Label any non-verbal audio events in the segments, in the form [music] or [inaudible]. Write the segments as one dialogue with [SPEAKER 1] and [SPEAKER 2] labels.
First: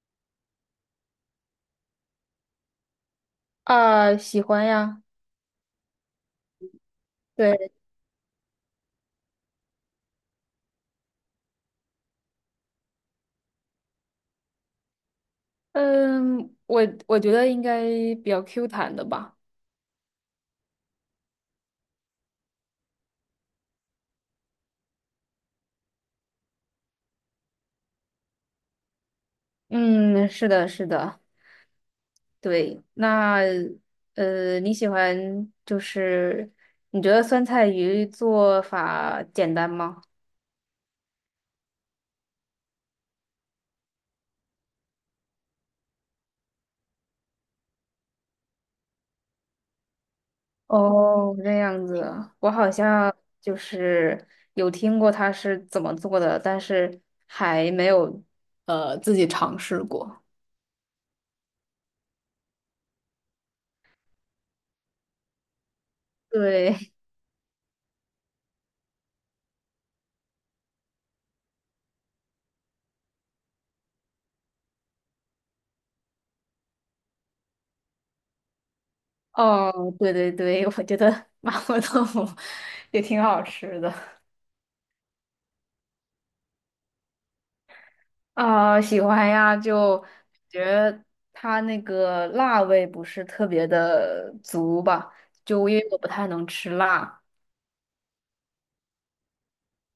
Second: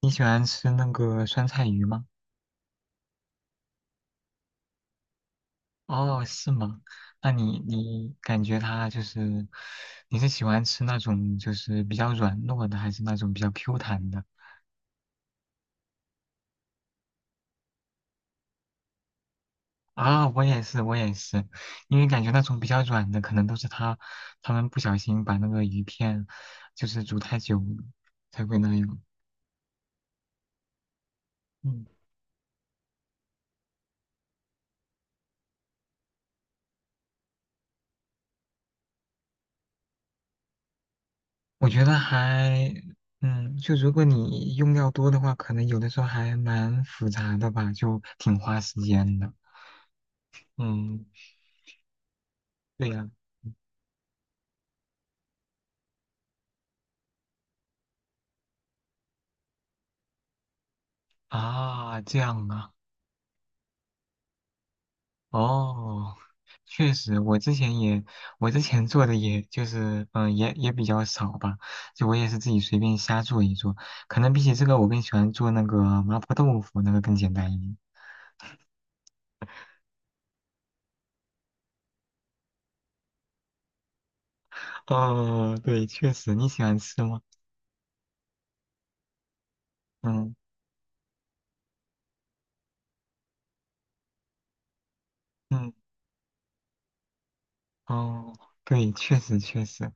[SPEAKER 1] 你喜欢吃那个酸菜鱼吗？
[SPEAKER 2] 啊，喜欢呀。
[SPEAKER 1] 哦，是吗？那你
[SPEAKER 2] 对。
[SPEAKER 1] 你感觉它就是，你是喜欢吃那种就是比较软糯的，还是那种比较 Q 弹的？
[SPEAKER 2] 嗯，我我觉得应该比较 Q 弹的吧。
[SPEAKER 1] 啊，我也是，我也是，因为感觉那种比较软的，可能都是它他们不小心把那个鱼片就是煮太久了才会那样。
[SPEAKER 2] 嗯，是的，是的。
[SPEAKER 1] 嗯，
[SPEAKER 2] 对。那你喜欢就是你觉得酸菜鱼做法简单吗？
[SPEAKER 1] 我觉得还，就如果你用料多的话，可能有的时候还蛮复杂的吧，就挺花时间的。嗯。
[SPEAKER 2] 哦，这样子。我好
[SPEAKER 1] 对呀、
[SPEAKER 2] 像就是有听过它是怎么做的，但是还没有自己尝试过。
[SPEAKER 1] 啊，这样啊，哦，
[SPEAKER 2] 对。
[SPEAKER 1] 确
[SPEAKER 2] [laughs]
[SPEAKER 1] 实，我之前也，我之前做的也就是，也比较少吧，就我也是自己随便瞎做一做，可能比起这个，我更喜欢做那个麻婆豆腐，那个更简单一点。
[SPEAKER 2] 哦，对对对，我觉得麻婆豆腐 [laughs] 也挺好吃的。
[SPEAKER 1] 哦，对，确实，你喜欢吃吗？
[SPEAKER 2] 啊，喜欢呀，就
[SPEAKER 1] 嗯
[SPEAKER 2] 觉得它那个辣味不是特别的足吧，就
[SPEAKER 1] 嗯，
[SPEAKER 2] 因为我不太能吃辣。
[SPEAKER 1] 哦，对，确实，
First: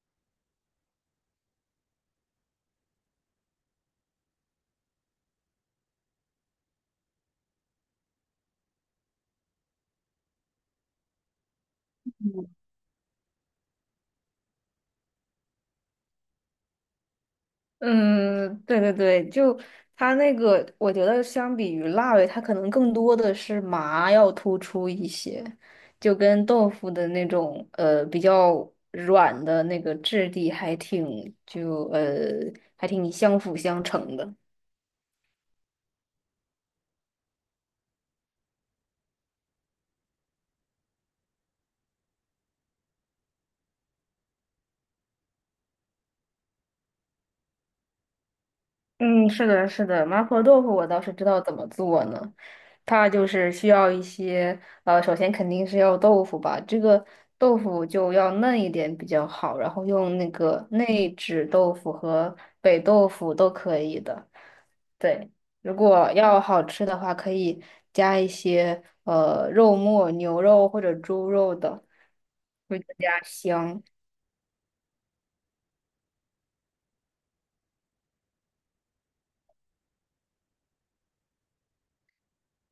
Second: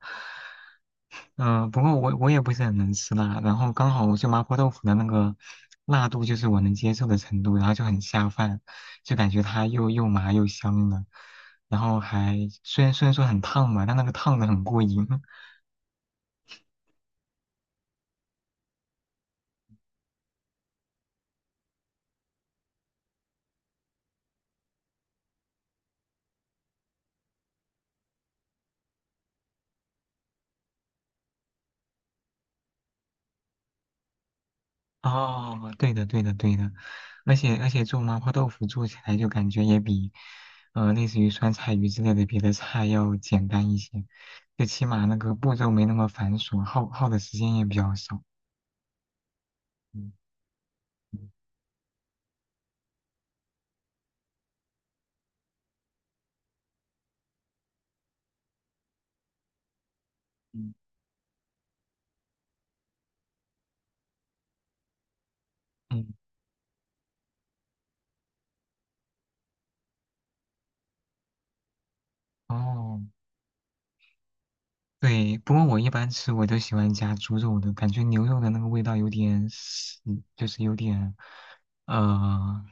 [SPEAKER 1] 嗯、不过我也不是很能吃辣，然后刚好就麻婆豆腐的那个辣度就是我能接受的程度，然后就很下饭，就感觉它又麻又香的，然后还虽然说很烫吧，但那个烫的很过瘾。[laughs]
[SPEAKER 2] 嗯，对对对，就它那个，我觉得相比于辣味，它可能更多的是麻要突出一些，就跟豆腐的那种比较软的那个质地还挺还挺相辅相成的。
[SPEAKER 1] 哦，对的对的对的，而且做麻婆豆腐做起来就感觉也比，类似于酸菜鱼之类的别的菜要简单一些，最起码那个步骤没那么繁琐，耗的时间也比较少。
[SPEAKER 2] 嗯，是的，是的。麻婆豆腐我倒是知
[SPEAKER 1] 嗯
[SPEAKER 2] 道怎么做呢。它就是需要一些，首先肯定是要豆腐吧，这个豆腐就要嫩一点比较好，然后用那个
[SPEAKER 1] 嗯
[SPEAKER 2] 内酯豆腐和北豆腐都可以的。对。如
[SPEAKER 1] 嗯。
[SPEAKER 2] 果
[SPEAKER 1] 嗯
[SPEAKER 2] 要好吃的话，可以加一些肉末、牛肉或者猪肉的，会更
[SPEAKER 1] 哦，
[SPEAKER 2] 加香。
[SPEAKER 1] 对，不过我一般吃我都喜欢加猪肉的，感觉牛肉的那个味道有点死，就是有点呃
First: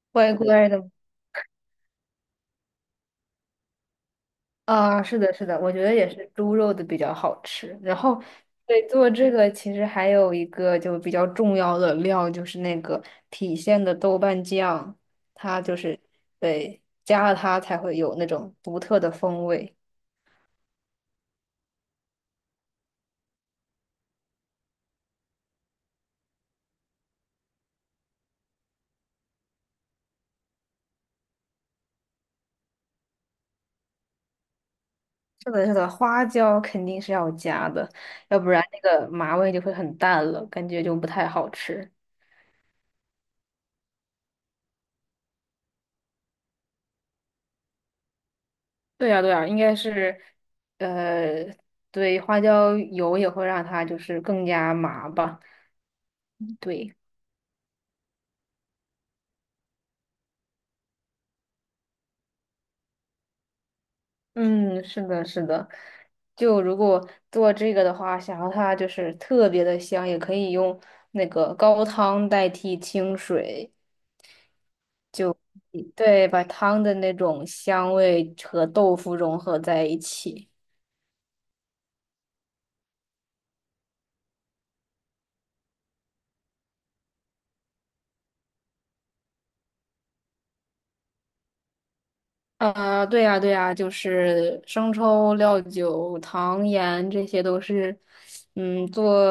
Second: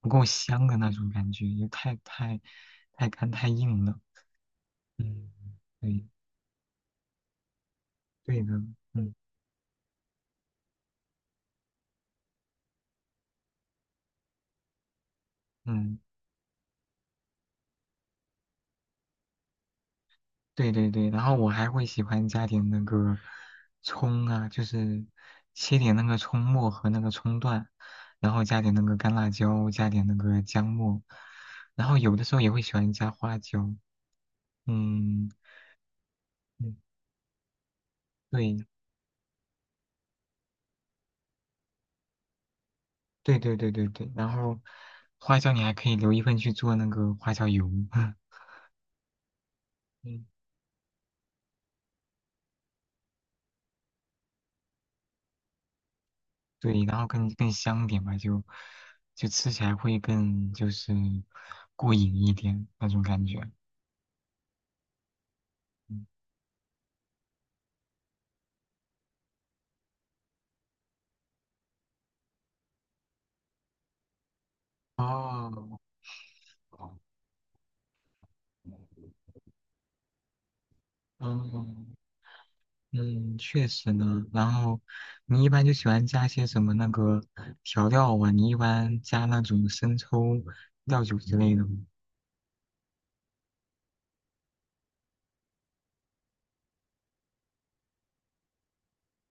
[SPEAKER 1] 不够
[SPEAKER 2] 外国
[SPEAKER 1] 香
[SPEAKER 2] 人
[SPEAKER 1] 的那
[SPEAKER 2] 的。
[SPEAKER 1] 种感觉，也太干太硬了。
[SPEAKER 2] 啊，是
[SPEAKER 1] 嗯，
[SPEAKER 2] 的，是的，我觉得
[SPEAKER 1] 对
[SPEAKER 2] 也是猪肉的比较好吃。然后，
[SPEAKER 1] 对的，
[SPEAKER 2] 对，做
[SPEAKER 1] 嗯
[SPEAKER 2] 这个其实还有一个就比较重要的料，就是那个郫县的豆瓣酱。它就
[SPEAKER 1] 嗯，
[SPEAKER 2] 是对加了它才会有那种独特的风味。
[SPEAKER 1] 对对对。然后我还会喜欢加点那个葱啊，就是切点那个葱末和那个葱段，然后加点那个干辣椒，加点那个姜末，然后有的时候也会喜欢加花椒。嗯，
[SPEAKER 2] 是的，是的，花椒
[SPEAKER 1] 嗯
[SPEAKER 2] 肯定是要加的，要不然
[SPEAKER 1] 对
[SPEAKER 2] 那个麻味就会很淡了，感觉就不太好吃。
[SPEAKER 1] 对对对对对，然后花椒你还可以留一份去做那个花椒油，[laughs]
[SPEAKER 2] 对呀，对呀，应该是，
[SPEAKER 1] 嗯，
[SPEAKER 2] 呃，对，花椒油也会让它就是更加麻吧。
[SPEAKER 1] 对，
[SPEAKER 2] 对。
[SPEAKER 1] 然后更香点吧，就就吃起来会更就是过瘾一点那种感觉。
[SPEAKER 2] 嗯，是的，是的。
[SPEAKER 1] 嗯
[SPEAKER 2] 就如果做这个的话，想要它就是特别的香，也可以用那个高汤代替清水。
[SPEAKER 1] 哦，
[SPEAKER 2] 对，把汤的那种香味和豆腐融合在一起。
[SPEAKER 1] 嗯嗯，确实呢。然后你一般就喜欢加些什么那个调料啊？你一般加那种生抽、料酒之类的吗？
[SPEAKER 2] 对呀，对呀，就是生抽、料酒、糖盐，这些都是，嗯，做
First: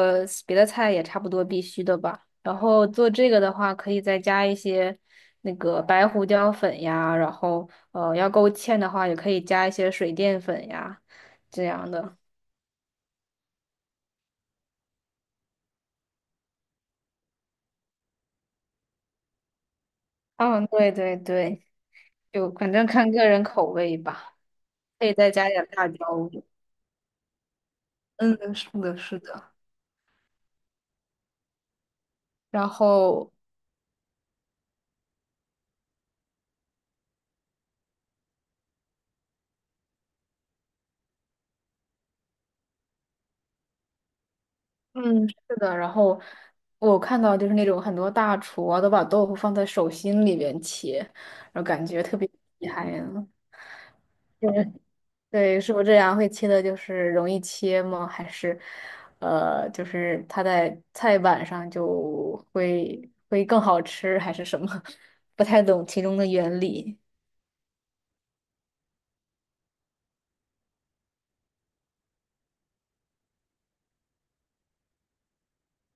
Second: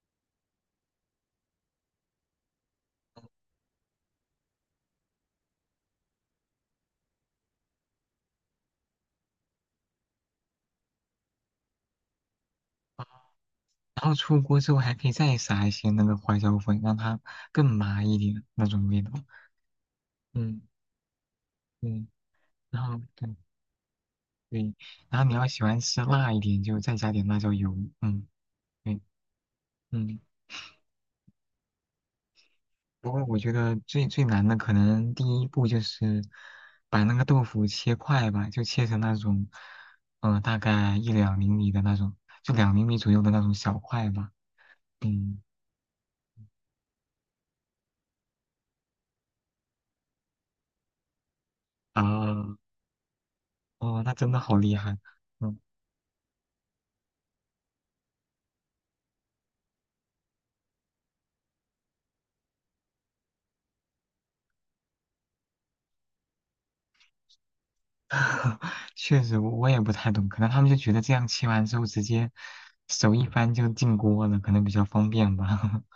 [SPEAKER 2] 别的菜也差不多必须的吧。然后做这个的话，可以再加一些那个白胡椒粉呀，然后要勾芡的话，也可以加一些水淀粉呀，这样的。
[SPEAKER 1] 然后出锅之后还可以再撒一些那个花椒粉，让它更麻一点那种味道。嗯
[SPEAKER 2] 嗯，对对对，
[SPEAKER 1] 嗯，
[SPEAKER 2] 就反
[SPEAKER 1] 然
[SPEAKER 2] 正
[SPEAKER 1] 后
[SPEAKER 2] 看个
[SPEAKER 1] 对
[SPEAKER 2] 人口味吧，
[SPEAKER 1] 对，
[SPEAKER 2] 可以
[SPEAKER 1] 然后
[SPEAKER 2] 再
[SPEAKER 1] 你要
[SPEAKER 2] 加
[SPEAKER 1] 喜
[SPEAKER 2] 点
[SPEAKER 1] 欢
[SPEAKER 2] 辣
[SPEAKER 1] 吃
[SPEAKER 2] 椒。
[SPEAKER 1] 辣一点，就再加点辣椒油。嗯
[SPEAKER 2] 嗯，是的，
[SPEAKER 1] 对
[SPEAKER 2] 是的。
[SPEAKER 1] 嗯，
[SPEAKER 2] 然
[SPEAKER 1] 不过
[SPEAKER 2] 后
[SPEAKER 1] 我觉得最难的可能第一步就是把那个豆腐切块吧，就切成那种大概一两厘米的那种，就两厘米左右的那种小块吧。
[SPEAKER 2] 嗯，是
[SPEAKER 1] 嗯
[SPEAKER 2] 的。然后我看到就是那种很多大厨啊，都把豆腐放在手心里边切，然后感觉特别
[SPEAKER 1] 啊
[SPEAKER 2] 厉害呀。
[SPEAKER 1] 哦，那真的
[SPEAKER 2] 对。
[SPEAKER 1] 好厉
[SPEAKER 2] [laughs]
[SPEAKER 1] 害。嗯。
[SPEAKER 2] 对，是不是这样会切的，就是容易切吗？还是就是它在菜板上就会会更好吃，还是什么？[laughs] 不太懂其中的原理。
[SPEAKER 1] [laughs] 确实，我也不太懂，可能他们就觉得这样切完之后直接手一翻就进锅了，可能比较方便吧。[laughs]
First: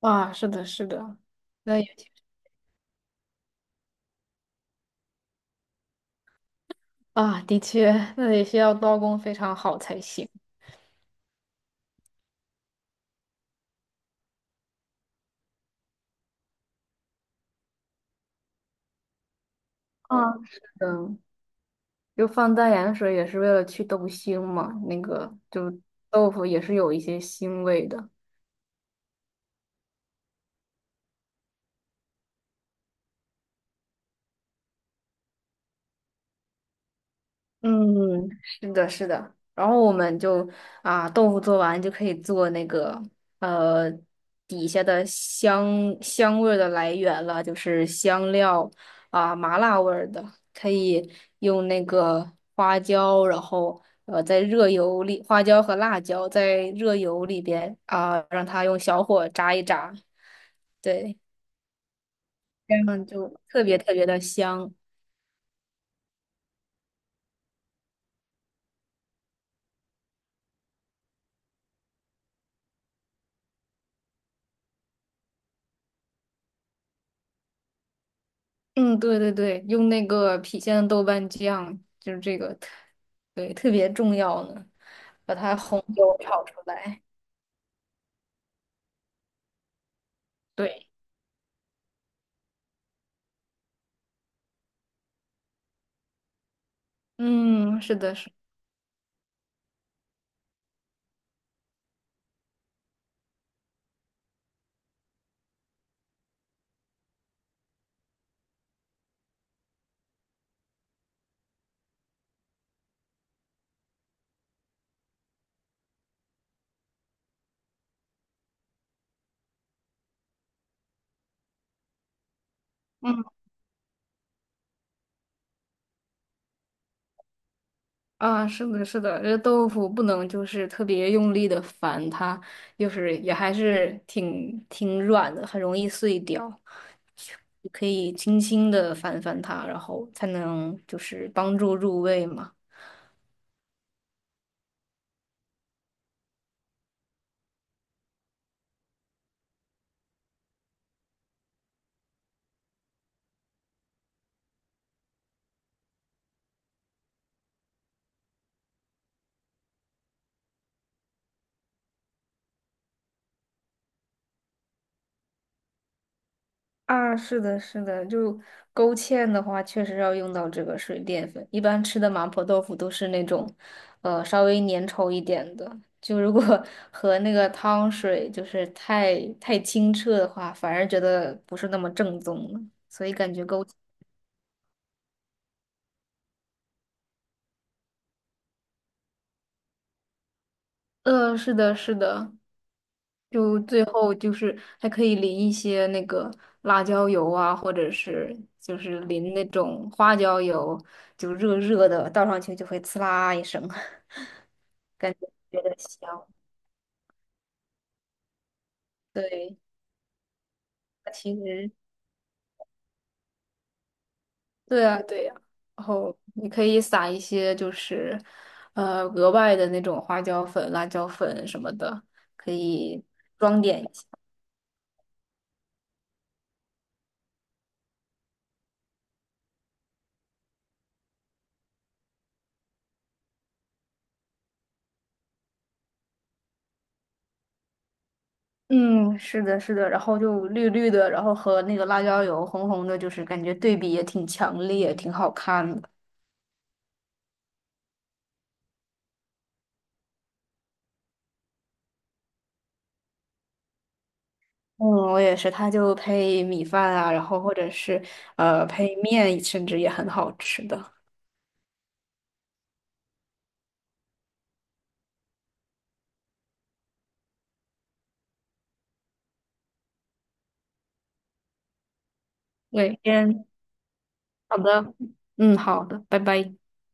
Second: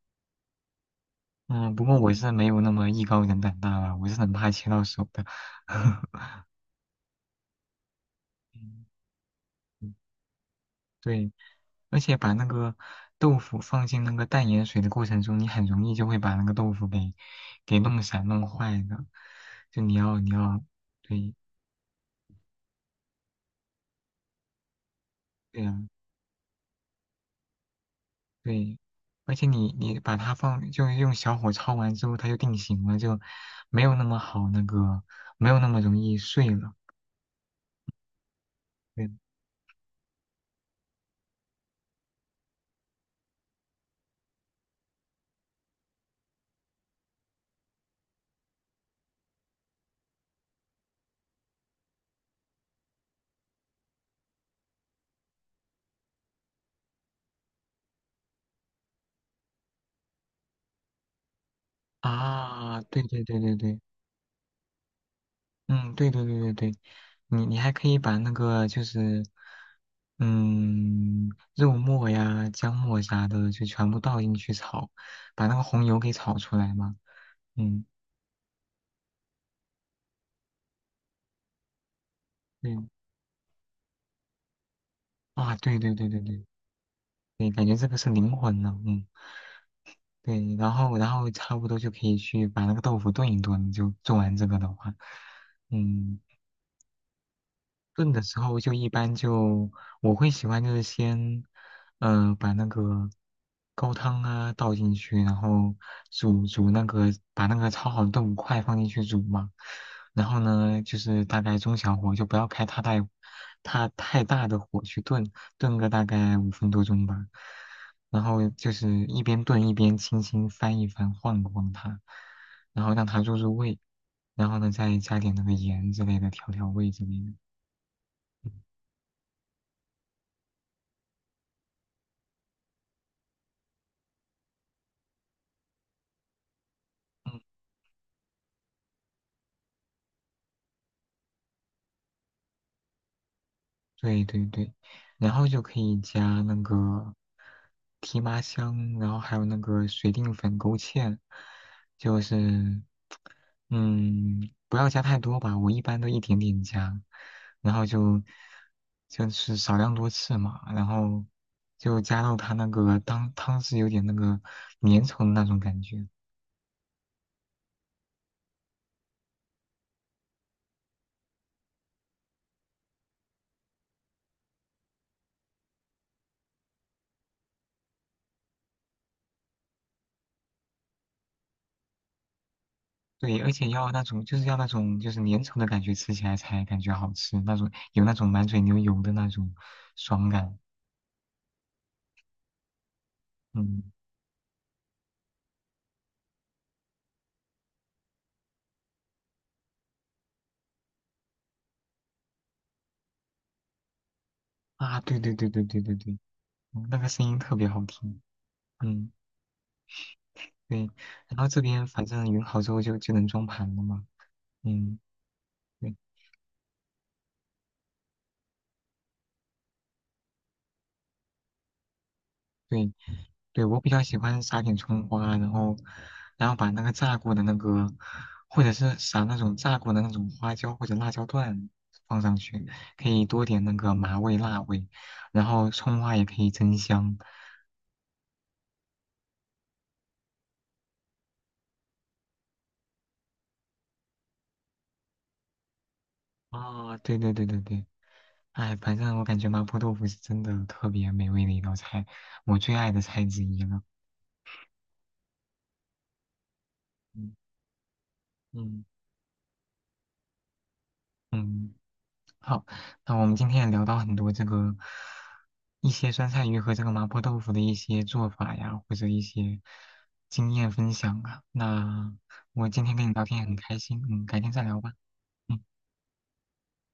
[SPEAKER 2] 啊，是的，是的，
[SPEAKER 1] 嗯，
[SPEAKER 2] 那
[SPEAKER 1] 不
[SPEAKER 2] 也
[SPEAKER 1] 过我是没有那么艺高人胆大吧，我是很怕切到手的。[laughs]
[SPEAKER 2] 啊，的确，那也需要
[SPEAKER 1] 嗯
[SPEAKER 2] 刀工非常好
[SPEAKER 1] 嗯
[SPEAKER 2] 才行。
[SPEAKER 1] 对，而且把那个豆腐放进那个淡盐水的过程中，你很容易就会把那个豆腐给弄散、弄坏的。就你要你
[SPEAKER 2] 啊，是
[SPEAKER 1] 要
[SPEAKER 2] 的。
[SPEAKER 1] 对
[SPEAKER 2] 就放淡盐水也是为了去豆腥嘛，那个
[SPEAKER 1] 对
[SPEAKER 2] 就
[SPEAKER 1] 呀、
[SPEAKER 2] 豆腐也是有一些腥味的。
[SPEAKER 1] 对，而且你把它放，就是用小火焯完之后，它就定型了，就没有那么好那个，没有那么容易碎了。
[SPEAKER 2] 嗯，是的，是
[SPEAKER 1] 对
[SPEAKER 2] 的。然后我们就啊，豆腐做完就可以做那个呃底下的香香味儿的来源了，就是香料啊，麻辣味儿的，可以用那个花椒，然后在热油里，花椒和辣椒在热油里边啊，让它用小火炸一炸。对。
[SPEAKER 1] 啊，对
[SPEAKER 2] 嗯，
[SPEAKER 1] 对
[SPEAKER 2] 就
[SPEAKER 1] 对对
[SPEAKER 2] 特别
[SPEAKER 1] 对，
[SPEAKER 2] 特别的香。
[SPEAKER 1] 嗯，对对对对对，你还可以把那个就是，嗯，肉末呀、姜末啥的就全部倒进去炒，把那个红油给炒出来嘛。嗯，
[SPEAKER 2] 嗯，对对对，用那个郫县的豆瓣酱，就是这个特，
[SPEAKER 1] 对，
[SPEAKER 2] 对，特别重要呢，把
[SPEAKER 1] 啊，
[SPEAKER 2] 它
[SPEAKER 1] 对
[SPEAKER 2] 红
[SPEAKER 1] 对对
[SPEAKER 2] 油
[SPEAKER 1] 对
[SPEAKER 2] 炒
[SPEAKER 1] 对
[SPEAKER 2] 出来。
[SPEAKER 1] 对，感觉这个是灵魂了，嗯。对，然
[SPEAKER 2] 对。
[SPEAKER 1] 后然后差不多就可以去把那个豆腐炖一炖，就做完这个的话，嗯，
[SPEAKER 2] 嗯，是
[SPEAKER 1] 炖
[SPEAKER 2] 的，
[SPEAKER 1] 的
[SPEAKER 2] 是。
[SPEAKER 1] 时候就一般就我会喜欢就是先，把那个高汤啊倒进去，然后煮煮那个把那个焯好的豆腐块放进去煮嘛，然后呢就是大概中小火，就不要开太大它太大的火去炖，炖个大概5分多钟吧，然后就是一边炖一边轻轻翻一翻晃一晃它，然后让它
[SPEAKER 2] 嗯
[SPEAKER 1] 入味，然后呢再加点那个盐之类的调味之类的。嗯
[SPEAKER 2] 啊，是的，是的，这豆腐不能就是特别用力的翻它，就是也还是挺挺软的，很容易碎掉。
[SPEAKER 1] 嗯，
[SPEAKER 2] 你可以轻轻的翻翻它，然后才能就是帮助入味嘛。
[SPEAKER 1] 对对对，然后就可以加那个提麻香，然后还有那个水淀粉、勾芡，就是，嗯，不要加太多吧，我一般都一点点加，然后就就是少量多次嘛，然后就加到它那个汤是有点那个粘稠的那种感觉，
[SPEAKER 2] 啊，是的，是的，就勾芡的话，确实要用到这个水淀粉。一般吃的麻婆豆腐都是那种，呃，稍微粘稠一点的。就如果 [laughs] 和那个汤水就是太太清澈的话，反而觉得不是那么正宗了。所以感
[SPEAKER 1] 对，
[SPEAKER 2] 觉
[SPEAKER 1] 而
[SPEAKER 2] 勾，
[SPEAKER 1] 且要那种就是要那种就是粘稠的感觉，吃起来才感觉好吃，那种有那种满嘴流油的那种爽感。
[SPEAKER 2] 呃，是的，是的，就
[SPEAKER 1] 嗯
[SPEAKER 2] 最后就是还可以淋一些那个辣椒油啊，或者是就是淋那种花椒油，就热热的，倒上去就会呲啦一声。
[SPEAKER 1] 啊，对对对
[SPEAKER 2] 觉
[SPEAKER 1] 对
[SPEAKER 2] 得
[SPEAKER 1] 对对对，
[SPEAKER 2] 香。
[SPEAKER 1] 嗯那个声音特别好听。嗯，
[SPEAKER 2] 对，
[SPEAKER 1] 对。
[SPEAKER 2] 它其
[SPEAKER 1] 然后这
[SPEAKER 2] 实
[SPEAKER 1] 边反正匀好之后就就能装盘了嘛。
[SPEAKER 2] 对
[SPEAKER 1] 嗯，
[SPEAKER 2] 啊，对呀、然
[SPEAKER 1] 对
[SPEAKER 2] 后你可以撒一些就是，呃，额外的那种花椒粉、辣椒粉什么的，可
[SPEAKER 1] 对，
[SPEAKER 2] 以装
[SPEAKER 1] 对，我
[SPEAKER 2] 点一
[SPEAKER 1] 比较
[SPEAKER 2] 下。
[SPEAKER 1] 喜欢撒点葱花，然后，然后把那个炸过的那个，或者是撒那种炸过的那种花椒或者辣椒段放上去，可以多点那个麻味、辣味，然后葱花也可以增香。
[SPEAKER 2] 嗯，是的，是的，然后就绿绿的，然后和那个辣椒油红红的，就是感觉对比也挺强烈，挺好看的。
[SPEAKER 1] 啊、对对对对对，哎，反正我感觉麻婆豆腐是真的特别美味的一道菜，我最爱的菜之一了。
[SPEAKER 2] 嗯，我也是，它就配米饭啊，然
[SPEAKER 1] 嗯
[SPEAKER 2] 后或者是
[SPEAKER 1] 嗯
[SPEAKER 2] 配面，甚至也很好吃的。
[SPEAKER 1] 嗯，好，那我们今天也聊到很多这个一些酸菜鱼和这个麻婆豆腐的一些做法呀，或者一些经验分享啊。那我今天
[SPEAKER 2] 对，
[SPEAKER 1] 跟你聊天
[SPEAKER 2] 先
[SPEAKER 1] 也很开心，嗯，改天
[SPEAKER 2] 好
[SPEAKER 1] 再聊吧，
[SPEAKER 2] 的，嗯，
[SPEAKER 1] 嗯，
[SPEAKER 2] 好的，拜拜。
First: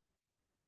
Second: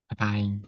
[SPEAKER 1] 拜拜。